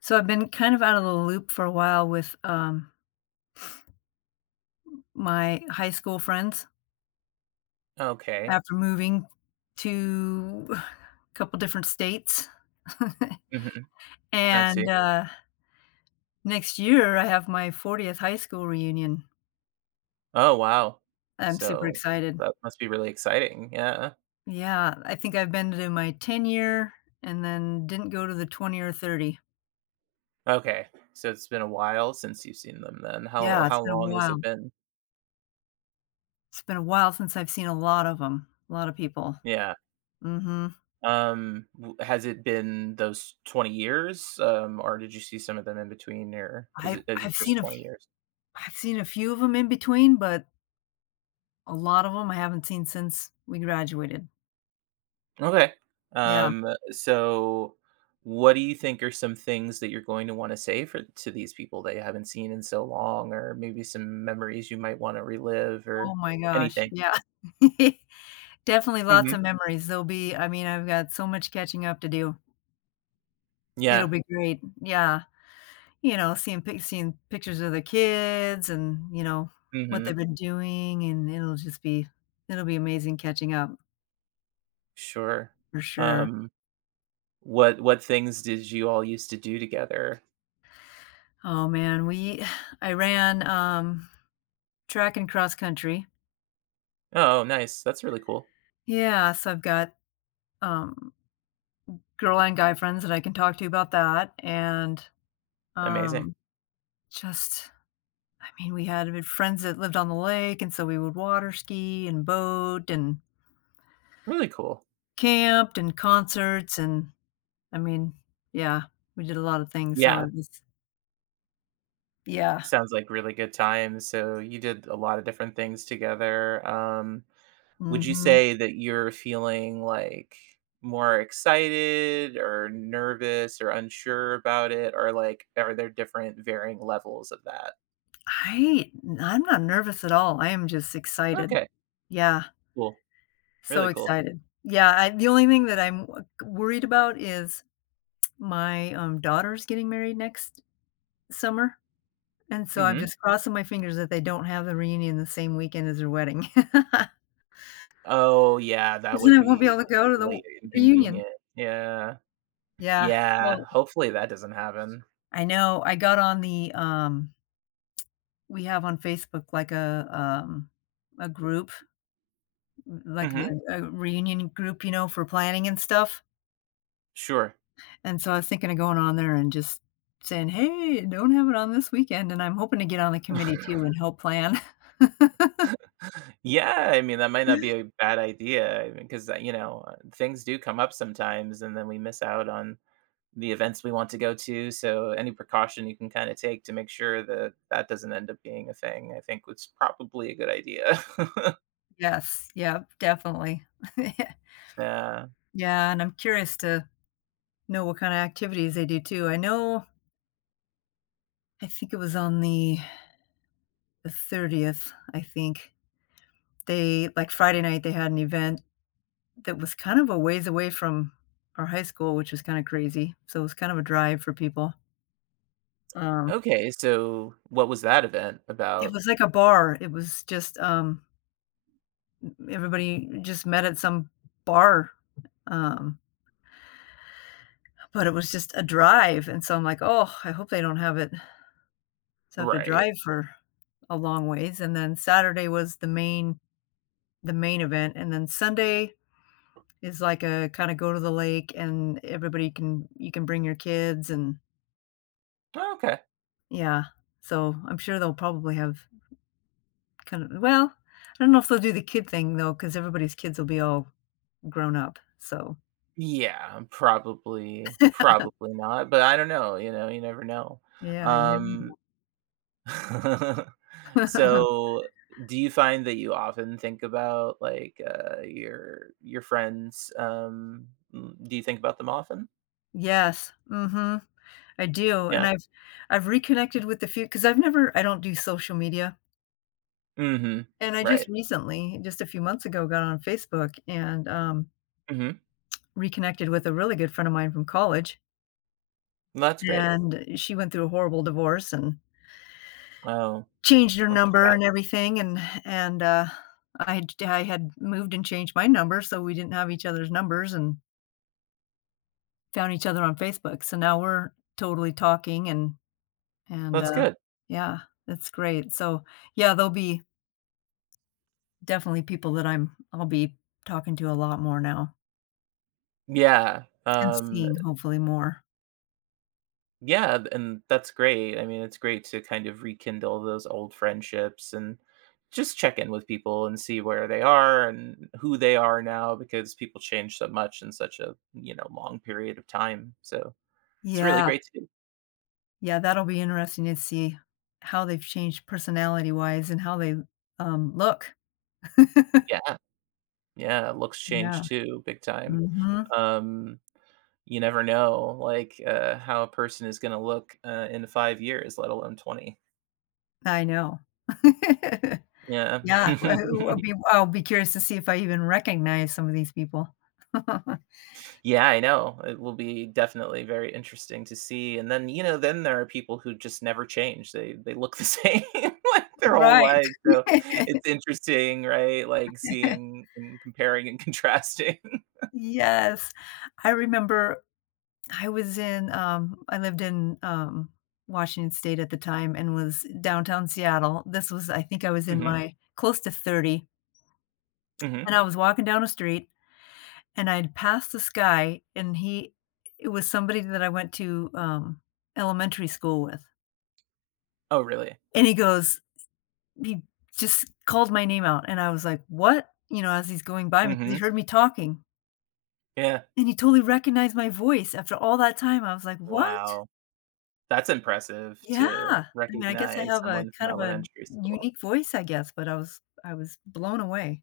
So I've been kind of out of the loop for a while with, my high school friends Okay. after moving to a couple different states. Mhm. I And, see. uh, next year, I have my 40th high school reunion. Oh, wow. I'm super So, excited. that must be really exciting, yeah. Yeah, I think I've been to my 10-year year and then didn't go to the 20 or 30. Okay, so it's been a while since you've seen them then. How Yeah, it's how been a long has it while. been? It's been a while since I've seen a lot of people. Yeah. Mhm. W has it been those 20 years? Or did you see some of them in between, or is I it is it I've just seen a f 20 years? I've seen a few of them in between, but a lot of 'em I haven't seen since we graduated. Okay. Yeah. Um, so what do you think are some things that you're going to want to say for to these people that you haven't seen in so long, or maybe some memories you might want to relive Oh or my gosh. anything? Yeah. Definitely lots hmm of memories. There'll be I mean, I've got so much catching up to do. It'll Yeah. be great. Yeah. You know, seeing pictures of the kids and, what they've hmm been doing, and it'll be amazing catching up Sure. for sure. Um, what things did you all used to do together? Oh, man, we I ran, track and cross country. Oh, nice. That's really cool. Yeah, so I've got, um, girl and guy friends that I can talk to about that, and Amazing. Um, just I mean, we had good friends that lived on the lake, and so we would water ski and boat and Really cool. camped and concerts and I mean, yeah, we did a lot of things, so Yeah. it was yeah, Sounds like really good time. So you did a lot of different things together. Would you mhm. say that you're feeling, like, more excited or nervous or unsure about it? Or, like, are there different varying levels of that? I I'm not nervous at all, I am just excited. Okay, Yeah, cool. so Really cool. excited. Yeah, I the only thing that I'm w worried about is my, daughter's getting married next summer. And so I'm Mhm. just crossing my fingers that they don't have the reunion the same weekend as their wedding, wedding Oh, yeah, that 'Cause then would I won't be be able to go to the really reunion. inconvenient. Yeah. Yeah, Yeah, so hopefully that doesn't happen. I know I got on we have on Facebook like a group, like Mhm. the a reunion group, you know, for planning and stuff, Sure. and so I was thinking of going on there and just saying, "Hey, don't have it on this weekend," and I'm hoping to get on the committee too and help plan. Yeah, I mean, that might not be a bad idea, because things do come up sometimes, and then we miss out on the events we want to go to. So any precaution you can kind of take to make sure that that doesn't end up being a thing, I think was probably a good idea. Yes, yep, definitely. Yeah. Yeah, and I'm curious to know what kinda activities they do too. I know I think it was on the 30th, I think, Friday night, they had an event that was kind of a ways away from our high school, which was kinda crazy, so it was kind of a drive for people. Um, Okay. So what was that event it about? was like a bar. It was just, everybody just met at some bar, um, but it was just a drive, and so I'm like, "Oh, I hope they don't have it" so I have to Right. drive for a long ways, and then Saturday was the main event, and then Sunday is like a kinda go to the lake and everybody can you can bring your kids and Oh, okay. yeah. So, I'm sure they'll probably have kind of well, I don't know if they'll do the kid thing though, because everybody's kids will be all grown up, so Yeah, probably, probably not. But I don't know. You know, you never know. Yeah, you Um, never know. so do you find that you often think about like your friends? Do you think about them often? Yes, mhm, I do, and Yeah. I've reconnected with a because 'cause I've never I don't do social media, Mhm. and I just Right. recently, just a few months ago, got on Facebook and, Mhm. reconnected with a really good friend of mine from college. That's great. And she went through a horrible divorce and Oh, changed her that's too number bad. and everything, and I had moved and changed my number, so we didn't have each other's numbers and found each other on Facebook, so now we're totally talking and, That's uh good. yeah, that's great, so, yeah, there'll be definitely people that I'm I'll be talking to a lot more now Yeah, and seeing hopefully more. yeah, th and that's great. I mean, it's great to kind of rekindle those old friendships and just check in with people and see where they are and who they are now because people change so much in such a, you know, long period of time, so it's really Yeah, great to do. yeah, that'll be interesting to see how they've changed personality-wise and how they, look. Yeah, yeah, looks Yeah, change too, big time. mhm, Um, you never know, like, how a person is gonna look, in 5 years, let alone 20. I know. Yeah. Yeah, well, I'll be curious to see if I even recognize some of these people. Yeah, I know. It will be definitely very interesting to see, and then, you know, then there are people who just never change. They look the same, like, their whole Right. life, so it's interesting, right? Like, seeing and comparing and contrasting. Yes, I remember I lived in, Washington State at the time and was downtown Seattle. This was I think I was in Mhm, my close to 30, and mhm. I was walking down a street, and I'd passed this guy, and he it was somebody that I went to, elementary school with. Oh, really? And he just called my name out, and I was like, "What?" You know, as he's going by me, because Mhm. he heard me talking, Yeah. and he totally recognized my voice after all that time. I was like, "What?" Wow. That's impressive Yeah. to I mean, I guess I recognize have a someone from kind of a elementary school. unique voice, I guess, but I was blown away.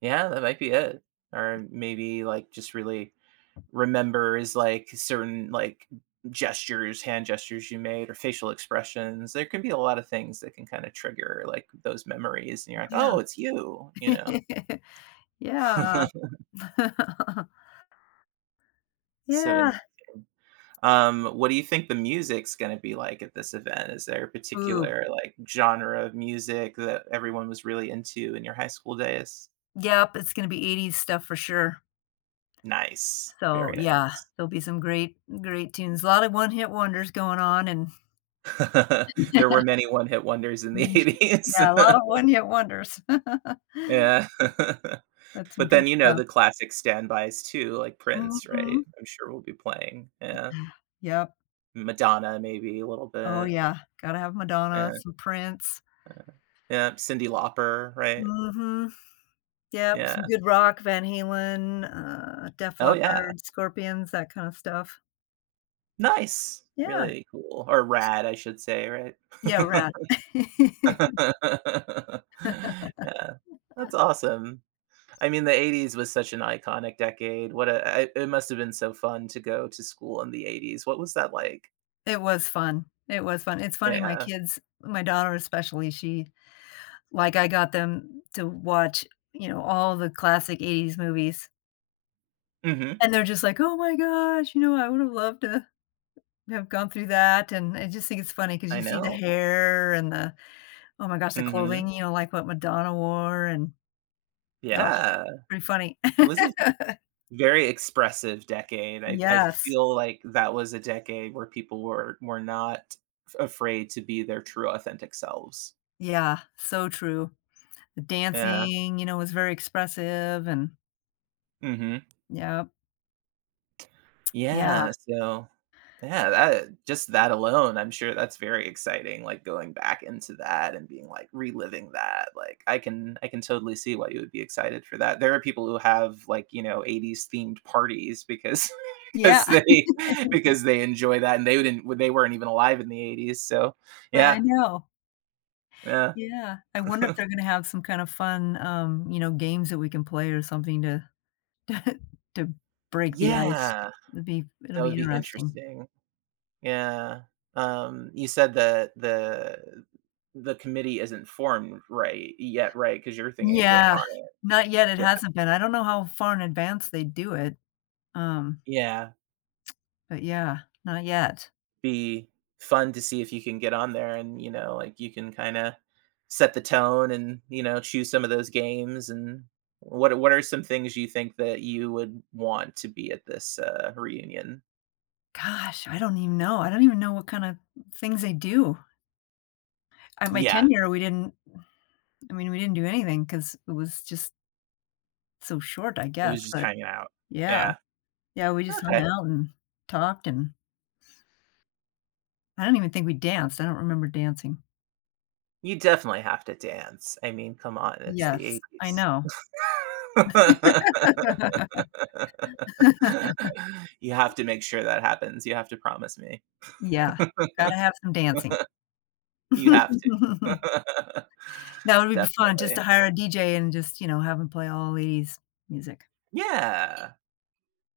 Yeah, that might be it. Or maybe, like, just really remembers, like, certain, like, gestures, hand gestures you made or facial expressions. There can be a lot of things that can kinda trigger, like, those memories, and you're like, Yeah. "Oh, it's you," you know? Yeah. So interesting. Yeah. What do you think the music's gonna be like at this event? Is there a Ooh. particular, like, genre of music that everyone was really into in your high school days? Yep, it's gonna be '80s stuff for sure. Nice. So, Very yeah, nice. there'll be some great tunes. A lot of one-hit wonders going on and There were many one-hit wonders in the Mhm. '80s. Yeah, a lot of one-hit wonders. Yeah. But some But good then, you know, stuff. the classic standbys too, like Prince, right? Mhm. I'm sure we will be playing. Yeah. Yep. Madonna, maybe a little Oh, bit. yeah. Gotta have Madonna, Yeah, some Prince. yeah. Yeah, Cyndi Lauper, right? Mhm. Yep, Yeah. some good rock, Van Halen, Def Oh, yeah. Leppard, Scorpions, that kind of stuff. Nice. Yeah. Really cool. Or rad, I should say, right? Yeah, Rat. Yeah. That's awesome. I mean, the '80s was such an iconic decade. What a I it must have been so fun to go to school in the '80s. What was that like? It was fun. It was fun. It's funny, Yeah. My daughter especially, she like, I got them to watch, you know, all the classic '80s movies. Mhm. And they're just like, "Oh my gosh, you know, I would have loved to have gone through that," and I just think it's funny because I you see the know. hair and the oh my gosh, the clothing, Mhm. you know, like what Madonna wore and oh, Yeah. pretty funny. It was a very expressive decade. I Yes. feel like that was a decade where people were not af afraid to be their true authentic selves. Yeah, so true. The Yeah. dancing, you know, was very expressive and Mhm. yeah, Yeah. Yeah, so yeah, that just that alone, I'm sure that's very exciting, like, going back into that and being, like reliving that, like, I can totally see why you would be excited for that. There are people who have, like, you know, '80s themed parties because Yeah. because they because they enjoy that, and they weren't even alive in the '80s, so I yeah, know. yeah. Yeah. I wonder if they're gonna have some kind of fun, you know, games that we can play or something to to break the ice. Yeah, It'll that be would be interesting. interesting. Yeah. You said that the committee isn't formed right yet, right? Because you're thinking of getting Yeah. on it. Not yet, it Yeah. hasn't been. I don't know how far in advance they do it, um, Yeah. but yeah, not yet. Be fun to see if you can get on there and, you know, like you can kind of set the tone and, you know, choose some of those games and what are some things you think that you would want to be at this reunion? Gosh, I don't even know. I don't even know what kinda things they do. At my Yeah. tenure, we didn't I mean, we didn't do anything because it was just so short, I It was guess, just but hanging out. yeah. Yeah. Yeah, we just hung Okay. out and talked, and I don't even think we danced. I don't remember dancing. You definitely have to dance. I mean, come on, it's the Yes, I '80s. know. You have to make sure that happens. You have to promise me. Yeah. Gotta have some dancing. You have to. That would be fun just to Definitely. hire a DJ and just, you know, have him play all '80s music. Yeah,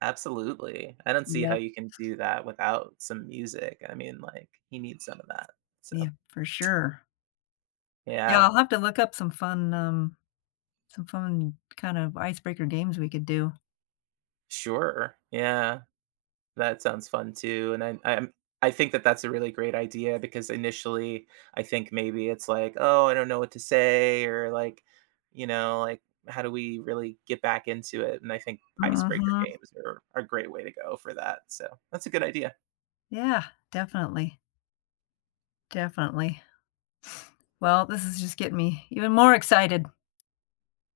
absolutely. I don't see how Yep. you can do that without some music. I mean, like, he needs some of that. Yeah, So, for sure. Yeah, yeah, I'll have to look up some fun kind of icebreaker games we could do. sure. Yeah. That sounds fun too, and I think that that's a really great idea because initially, I think maybe it's like, "Oh, I don't know what to say," or like, you know, like, "How do we really get back into it?" And I think icebreaker Mhm. games are a great way to go for that, so that's a good idea. Yeah, definitely, definitely. Well, this is just getting me even more excited.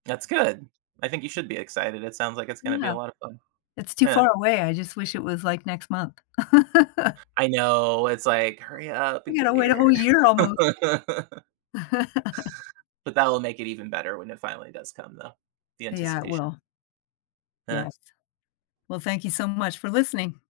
That's good. I think you should be excited, it sounds like it's gonna be Yeah, a lot of fun. it's too Yeah. far away, I just wish it was, like, next month. I I know, it's like, "Hurry up and gotta get wait a here." whole year almost. But that will make it even better when it finally does come though, the Yeah, it anticipation. will. Yeah. Yes. Well, thank you so much for listening.